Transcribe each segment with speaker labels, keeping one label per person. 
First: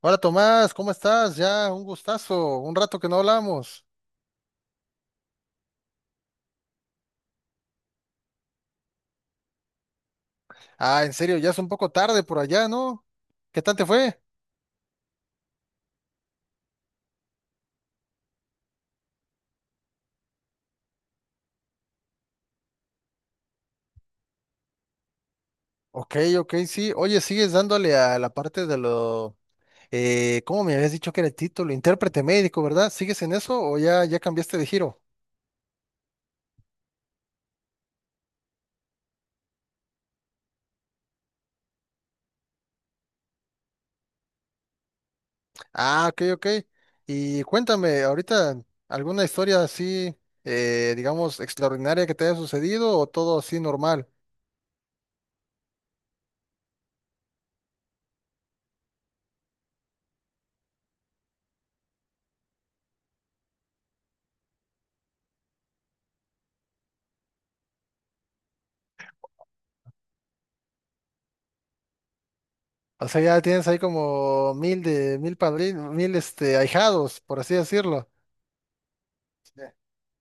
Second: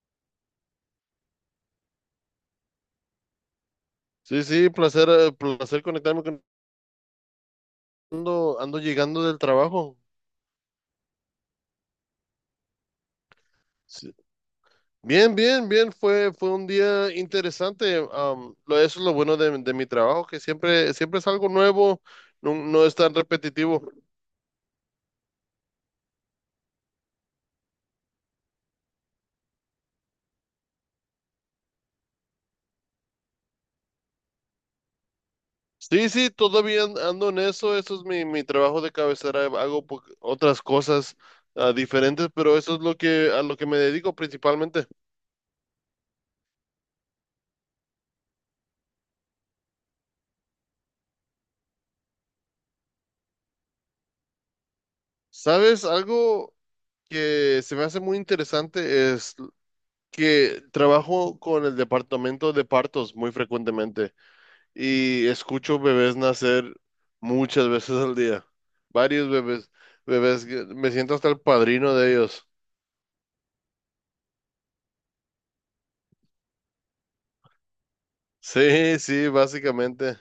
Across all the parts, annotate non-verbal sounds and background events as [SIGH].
Speaker 1: Hola Tomás, ¿cómo estás? Ya, un gustazo, un rato que no hablamos.
Speaker 2: Sí, sí, placer, placer conectarme con ando llegando del trabajo.
Speaker 1: Ah, en serio, ya es un poco tarde por allá, ¿no? ¿Qué tal te
Speaker 2: Sí.
Speaker 1: fue?
Speaker 2: Bien, bien, bien, fue un día interesante. Eso es lo bueno de mi trabajo, que siempre es algo nuevo, no, no es tan repetitivo.
Speaker 1: Ok, ok, sí. Oye, sigues dándole a la parte de lo, ¿cómo me habías dicho que era el título? Intérprete médico, ¿verdad? ¿Sigues en eso o ya cambiaste de giro?
Speaker 2: Sí, sí, todavía ando en eso, eso es mi trabajo de cabecera, hago otras cosas diferentes, pero eso es a lo que me dedico principalmente.
Speaker 1: Ah, ok, ok. Y cuéntame, ahorita, ¿alguna historia así, digamos, extraordinaria que te haya sucedido o todo así normal?
Speaker 2: ¿Sabes? Algo que se me hace muy interesante que trabajo con el departamento de partos muy frecuentemente y escucho bebés nacer muchas veces al día. Varios bebés, bebés, me siento hasta el padrino de ellos.
Speaker 1: O sea, ya tienes ahí como mil de mil padrinos, mil este ahijados, por así decirlo.
Speaker 2: Sí, sí, básicamente.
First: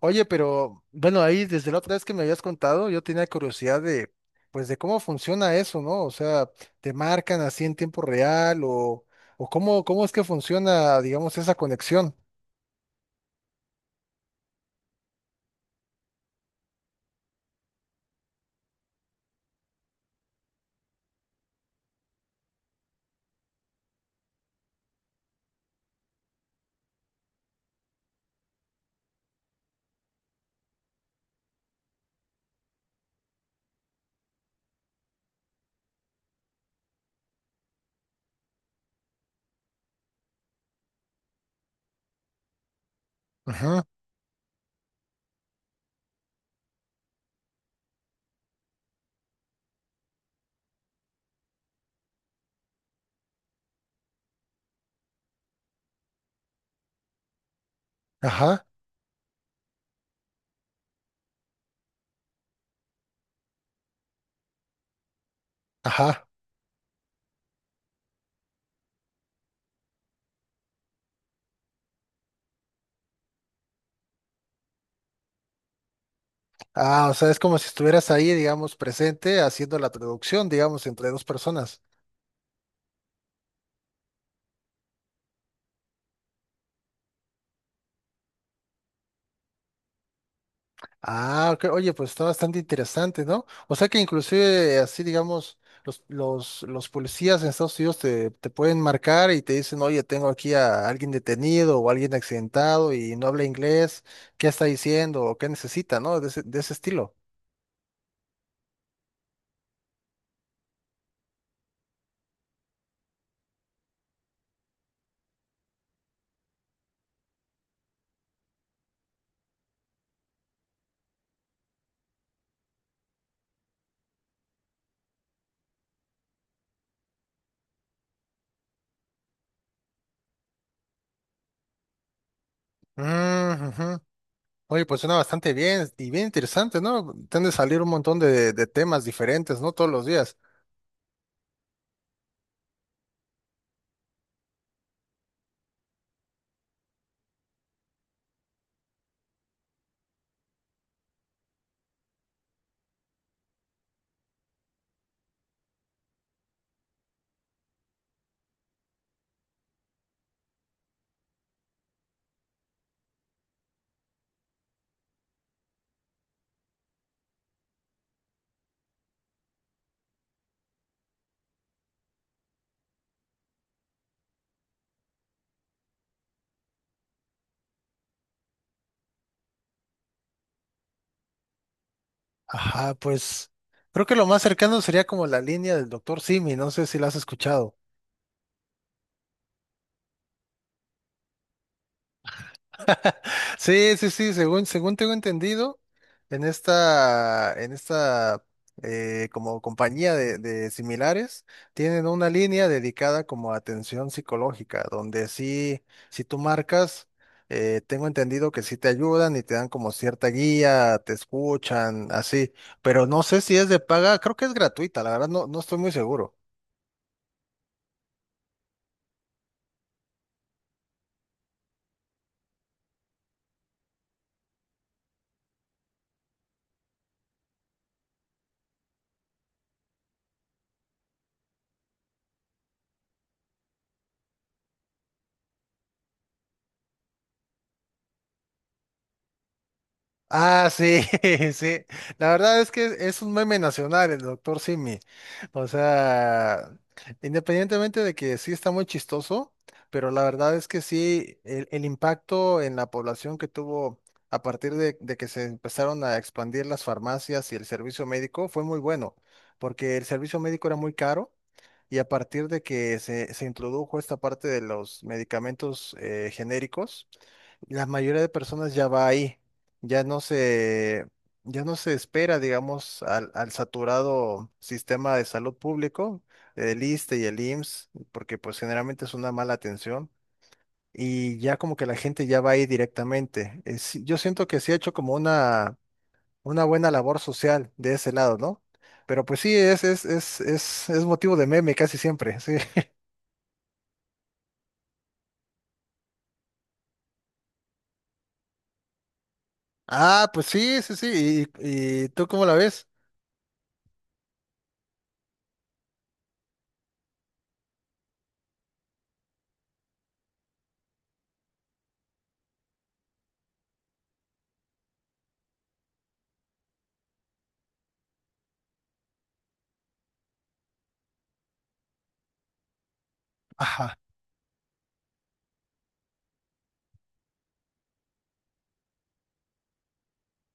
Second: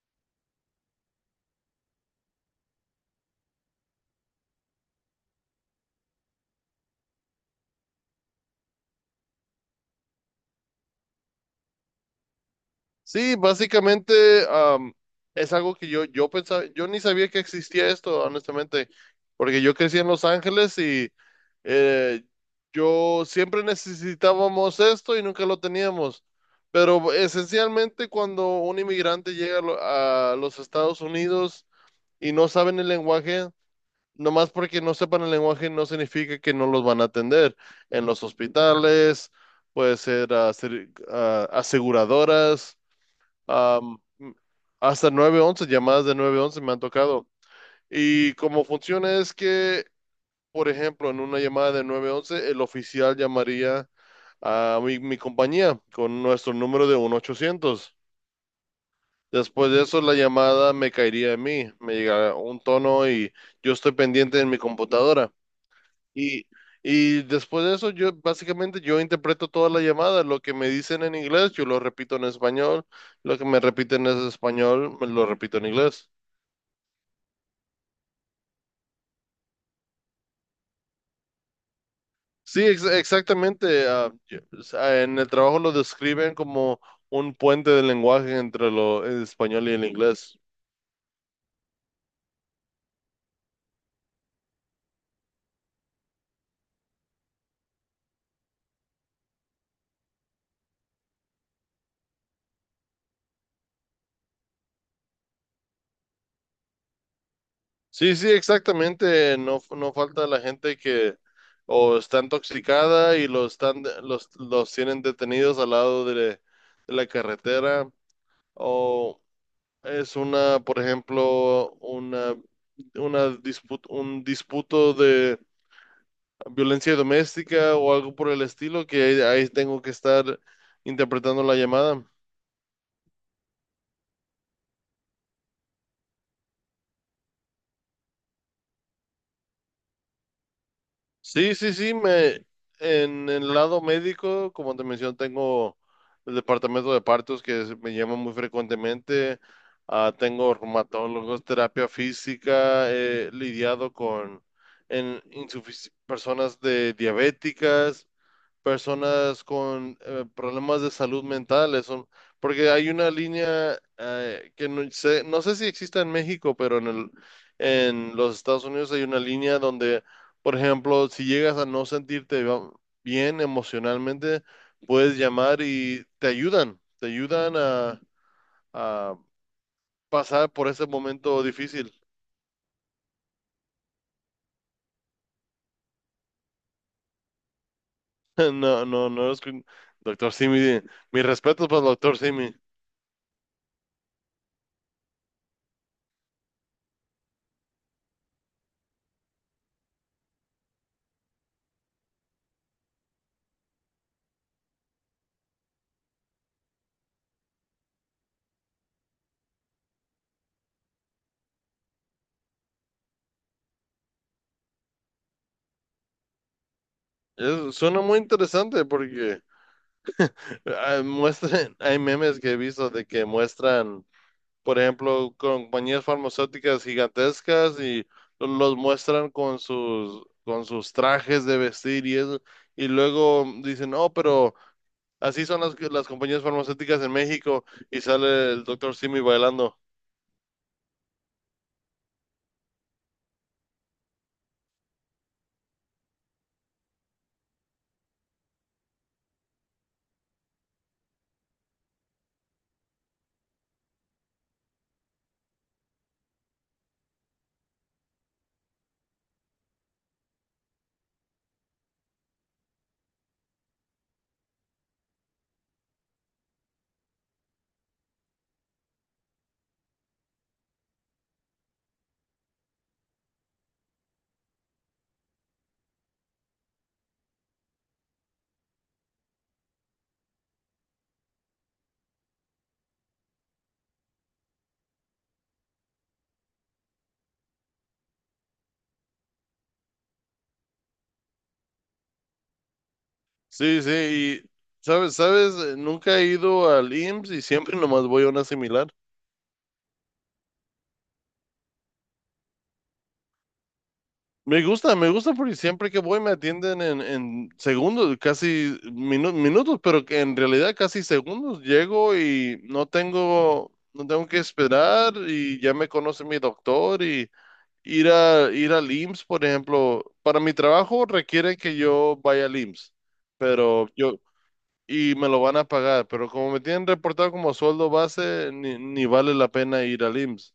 Speaker 1: Oye, pero bueno, ahí desde la otra vez que me habías contado, yo tenía curiosidad de, pues, de cómo funciona eso, ¿no? O sea, ¿te marcan así en tiempo real o cómo, cómo es que funciona, digamos, esa conexión?
Speaker 2: Sí, básicamente es algo que yo pensaba, yo ni sabía que existía esto, honestamente, porque yo crecí en Los Ángeles y eh, yo siempre necesitábamos esto y nunca lo teníamos. Pero esencialmente cuando un inmigrante llega a los Estados Unidos y no saben el lenguaje, nomás porque no sepan el lenguaje no significa que no los van a atender en los hospitales, puede ser aseguradoras.
Speaker 1: Ajá,
Speaker 2: am, Hasta 911 llamadas de 911 me han tocado. Y cómo funciona es que, por ejemplo, en una llamada de 911 el oficial llamaría a mi compañía con nuestro número de 1-800.
Speaker 1: ajá,
Speaker 2: Después de eso, la llamada me caería a mí, me llegará un tono y yo estoy pendiente en mi computadora.
Speaker 1: ajá.
Speaker 2: Y, y después de eso, yo básicamente yo interpreto toda la llamada. Lo que me dicen en inglés, yo lo repito en español. Lo que me repiten en español, me lo repito en inglés.
Speaker 1: Ah, o sea, es como si estuvieras ahí, digamos, presente haciendo la traducción, digamos, entre dos personas.
Speaker 2: Sí, exactamente. O sea, en el trabajo lo describen como un puente de lenguaje entre el español y el inglés.
Speaker 1: Ah, ok. Oye, pues está bastante interesante, ¿no? O sea que inclusive así, digamos, los policías en Estados Unidos te, te pueden marcar y te dicen, oye, tengo aquí a alguien detenido o alguien accidentado y no habla inglés, ¿qué está diciendo o qué necesita, ¿no? De de ese estilo.
Speaker 2: Sí, sí, exactamente. No, no falta la gente que o está intoxicada y los tienen detenidos al lado de la carretera. O Es una, por ejemplo, una disputa, un disputo de violencia doméstica o algo por el estilo, que ahí tengo que estar interpretando la llamada.
Speaker 1: Mm, ujú. Oye, pues suena bastante bien y bien interesante, ¿no? Tiende a salir un montón de temas diferentes, ¿no? Todos los días.
Speaker 2: Sí, sí, sí, en el lado médico, como te mencioné, tengo el departamento de partos me llama muy frecuentemente. Tengo reumatólogos, terapia física, he lidiado con personas de diabéticas. Personas con problemas de salud mental, eso, porque hay una línea que no sé si existe en México, pero en los Estados Unidos hay una línea donde, por ejemplo, si llegas a no sentirte bien emocionalmente, puedes llamar y te ayudan a pasar por ese momento difícil. [LAUGHS]
Speaker 1: Ajá, pues creo que lo más cercano sería como la línea del doctor Simi, no sé si la has escuchado.
Speaker 2: No, no, no. Doctor Simi, mis respetos para el doctor Simi.
Speaker 1: Sí, sí, sí, según tengo entendido, en en esta como compañía de similares, tienen una línea dedicada como a atención psicológica, donde sí, si tú marcas, tengo entendido que sí te ayudan y te dan como cierta guía, te escuchan, así, pero no sé si es de paga, creo que es gratuita, la verdad no estoy muy seguro.
Speaker 2: Suena muy interesante porque [LAUGHS] hay memes que he visto de que muestran, por ejemplo, compañías farmacéuticas gigantescas y los muestran con sus trajes de vestir y eso, y luego dicen, no, pero así son las compañías farmacéuticas en México y sale el doctor Simi bailando.
Speaker 1: Ah, sí, [LAUGHS] sí. La verdad es que es un meme nacional el doctor Simi. O sea, independientemente de que sí está muy chistoso, pero la verdad es que sí, el impacto en la población que tuvo a partir de que se empezaron a expandir las farmacias y el servicio médico fue muy bueno, porque el servicio médico era muy caro. Y a partir de que se introdujo esta parte de los medicamentos genéricos, la mayoría de personas ya va ahí, ya no se, ya no se espera, digamos, al saturado sistema de salud público, el ISSSTE y el IMSS, porque pues generalmente es una mala atención y ya como que la gente ya va ahí directamente. Sí, yo siento que sí ha hecho como una buena labor social de ese lado, ¿no? Pero pues sí, es motivo de meme casi siempre, sí. [LAUGHS]
Speaker 2: Sí, sí, y sabes, nunca he ido al IMSS y siempre nomás voy a una similar.
Speaker 1: Ah, pues sí, sí, sí. Y tú cómo la ves?
Speaker 2: Me gusta porque siempre que voy me atienden en segundos, casi minutos, pero que en realidad casi segundos. Llego y no tengo que esperar y ya me conoce mi doctor y ir al IMSS, por ejemplo, para mi trabajo requiere que yo vaya al IMSS, pero
Speaker 1: Ajá.
Speaker 2: yo y me lo van a pagar, pero como me tienen reportado como sueldo base, ni vale la pena ir al IMSS.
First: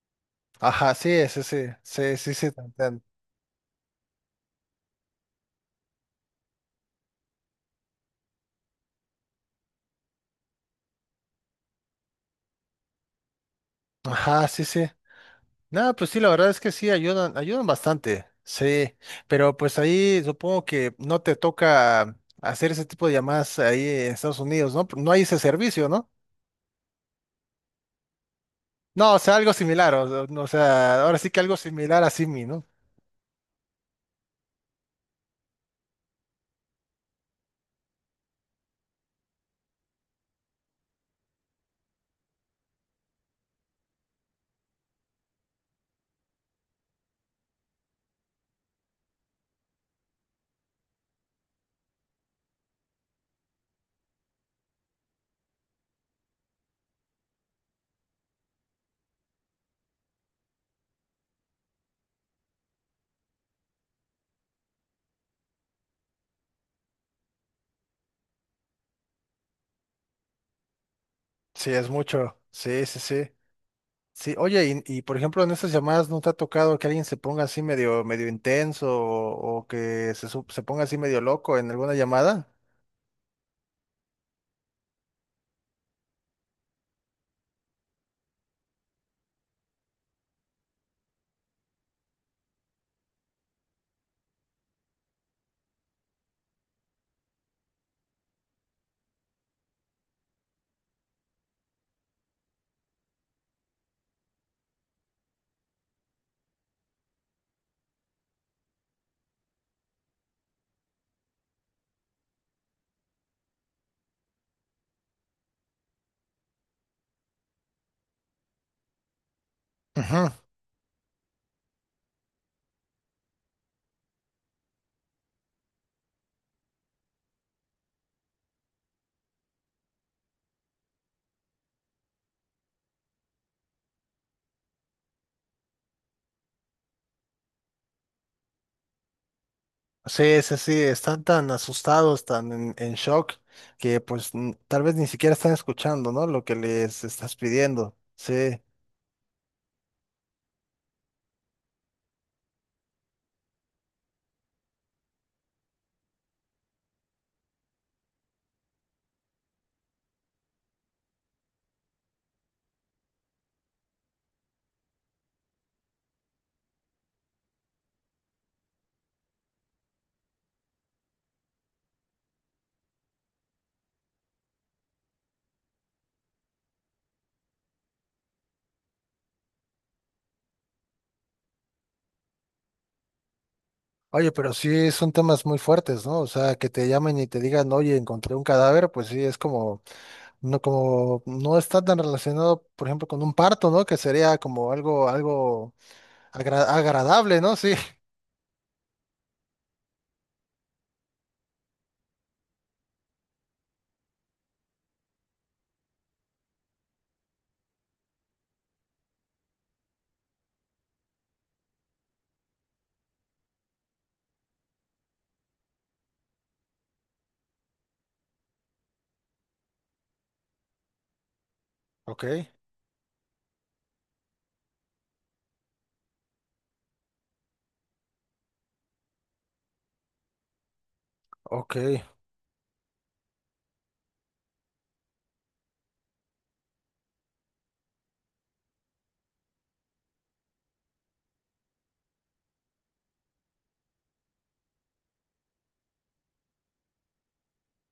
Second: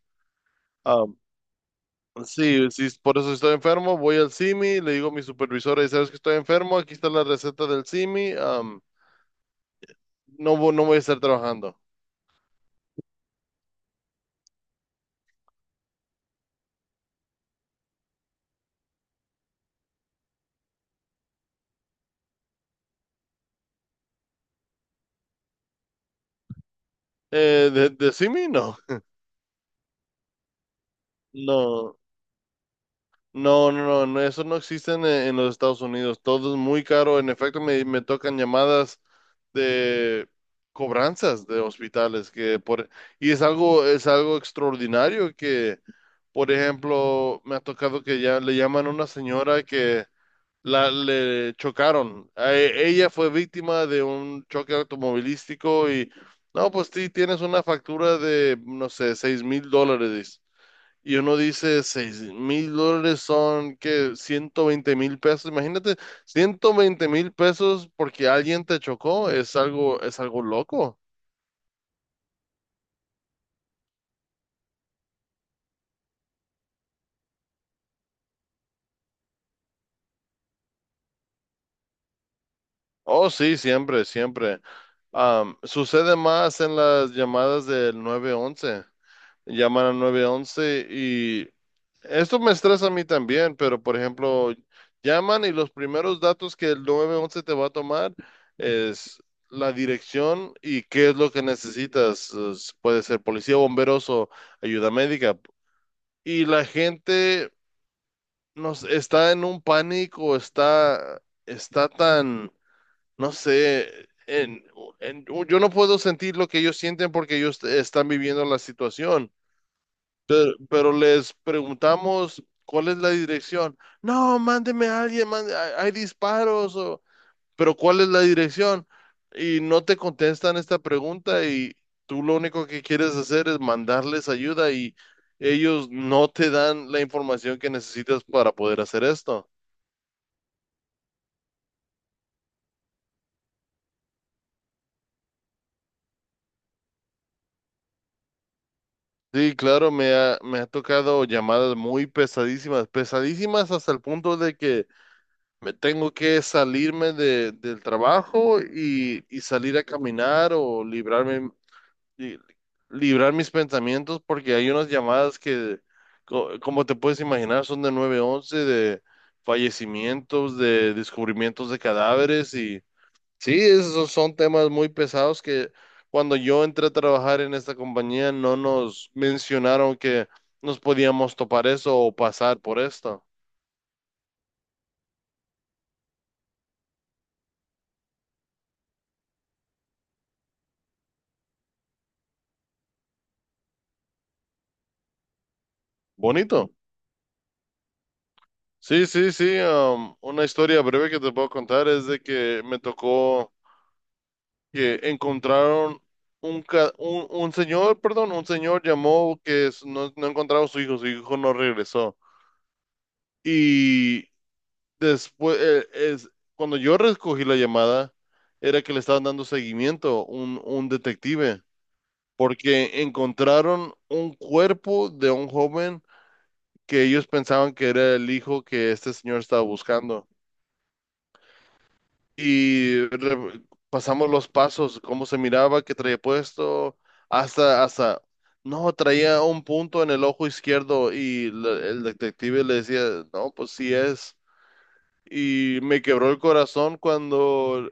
Speaker 1: Ajá, sí, sí, sí, sí, sí, sí, te
Speaker 2: Sí, sí,
Speaker 1: entiendo.
Speaker 2: por eso estoy enfermo, voy al simi, le digo a mi supervisora, y sabes que estoy enfermo, aquí está la receta del simi. No, no voy a estar trabajando.
Speaker 1: Ajá, sí, sí. Nada, pues sí, la verdad es que sí, ayudan, ayudan bastante, sí, pero pues ahí supongo que no te toca hacer ese tipo de llamadas ahí en Estados Unidos, ¿no? No hay ese servicio, ¿no?
Speaker 2: ¿De CIMI? No.
Speaker 1: No, o sea, algo similar, o sea, ahora sí que algo
Speaker 2: No,
Speaker 1: similar a Simi, ¿no?
Speaker 2: no, no, no, no, eso no existe en los Estados Unidos, todo es muy caro, en efecto me tocan llamadas de cobranzas de hospitales, y es algo extraordinario que, por ejemplo, me ha tocado que ya le llaman a una señora que le chocaron. Ella fue víctima de un choque automovilístico y, no, pues sí, tienes una factura de, no sé, $6,000, dice. Y uno dice, $6,000 son, que 120,000 pesos. Imagínate, 120,000 pesos porque alguien te chocó. Es algo loco.
Speaker 1: Sí, es mucho, sí, sí, sí. Sí, oye, por ejemplo en esas llamadas no te ha tocado que alguien se ponga así medio, medio intenso o que se, su- se ponga así medio loco en alguna llamada?
Speaker 2: Oh, sí, siempre, siempre. Sucede más en las llamadas del 911, llaman a once y esto me estresa a mí también, pero por ejemplo, llaman y los primeros datos que el 911 te va a tomar es la dirección y qué es lo que necesitas. Puede ser policía, bomberos o ayuda médica. Y la gente nos está en un pánico, está tan, no sé, yo no puedo sentir lo que ellos sienten porque ellos están viviendo la situación,
Speaker 1: Ujú.
Speaker 2: pero les preguntamos cuál es la dirección. No, mándeme a alguien, hay disparos, pero ¿cuál es la dirección? Y no te contestan esta pregunta y tú lo único que quieres hacer es mandarles ayuda y ellos no te dan la información que necesitas para poder hacer esto.
Speaker 1: Sí, sí, sí, están tan asustados, tan en shock, que pues n- tal vez ni siquiera están escuchando, ¿no? Lo que les estás pidiendo. Sí.
Speaker 2: Sí, claro, me ha tocado llamadas muy pesadísimas, pesadísimas hasta el punto de que me tengo que salirme del trabajo y salir a caminar o librarme, li- librar mis pensamientos porque hay unas llamadas que, como te puedes imaginar, son de 911 de fallecimientos, de descubrimientos de cadáveres y sí, esos son temas muy pesados que cuando yo entré a trabajar en esta compañía no nos mencionaron que nos podíamos topar eso o pasar por esto.
Speaker 1: Oye, pero sí son temas muy fuertes, ¿no? O sea, que te llamen y te digan, oye, encontré un cadáver, pues sí, es como, no está tan relacionado, por ejemplo, con un parto, ¿no? Que sería como algo, algo
Speaker 2: Bonito.
Speaker 1: agra- agradable, ¿no? Sí. [LAUGHS]
Speaker 2: Sí, sí, sí. Una historia breve que te puedo contar es de que me tocó que encontraron un señor, perdón, un señor llamó que no, no encontraba a su hijo no regresó. Y después, cuando yo recogí la llamada, era que le estaban dando seguimiento un detective,
Speaker 1: Ok,
Speaker 2: porque encontraron un cuerpo de un joven que ellos pensaban que era el hijo que este señor estaba buscando.
Speaker 1: ok,
Speaker 2: Y pasamos los pasos, cómo se miraba, qué traía puesto, hasta, no, traía un punto en el ojo izquierdo y el detective le decía, no, pues sí es. Y me quebró el corazón cuando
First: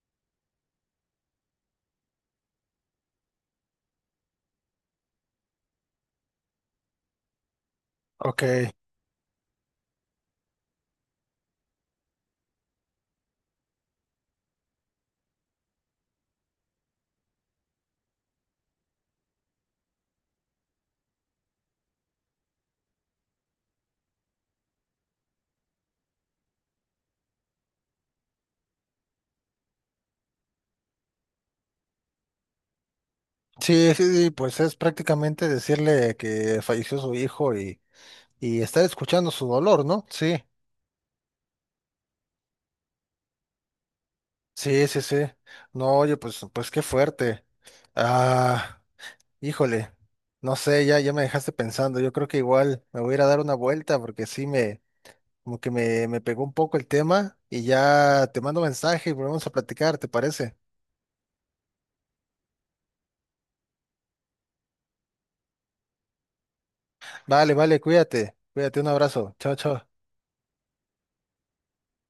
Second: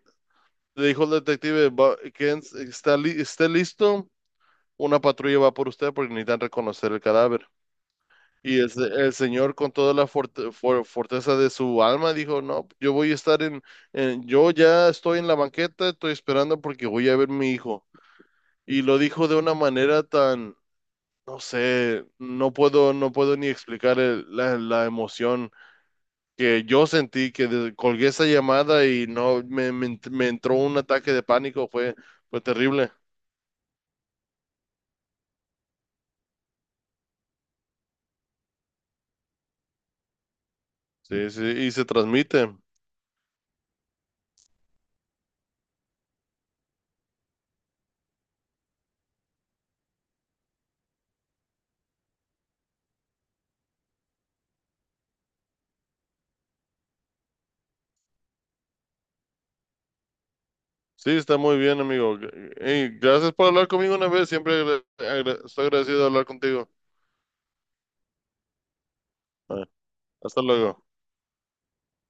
Speaker 2: le dijo el detective, ¿Esté listo? Una patrulla va por usted porque necesitan reconocer el cadáver".
Speaker 1: ok.
Speaker 2: Y el señor con toda la fortaleza de su alma dijo, no, yo voy a estar, yo ya estoy en la banqueta, estoy esperando porque voy a ver mi hijo. Y lo dijo de una manera tan, no sé, no puedo ni explicar la emoción que yo sentí, que colgué esa llamada y no, me entró un ataque de pánico, fue terrible.
Speaker 1: Sí, sí, sí, pues es prácticamente decirle que falleció su hijo y estar escuchando su dolor, ¿no? Sí,
Speaker 2: Sí, sí, y se transmite.
Speaker 1: sí, sí, sí. No, oye, pues, pues qué fuerte. Ah, híjole, no sé, ya me dejaste pensando. Yo creo que igual me voy a ir a dar una vuelta porque sí me, como que me pegó un poco el tema y ya te mando mensaje y volvemos a platicar, ¿te parece?
Speaker 2: Sí, está muy bien, amigo. Ey, gracias por hablar conmigo una vez. Siempre estoy agradecido de hablar contigo.
Speaker 1: Vale, vale, cuídate, cuídate, un abrazo. Chao,
Speaker 2: Ah,
Speaker 1: chao.
Speaker 2: Hasta luego.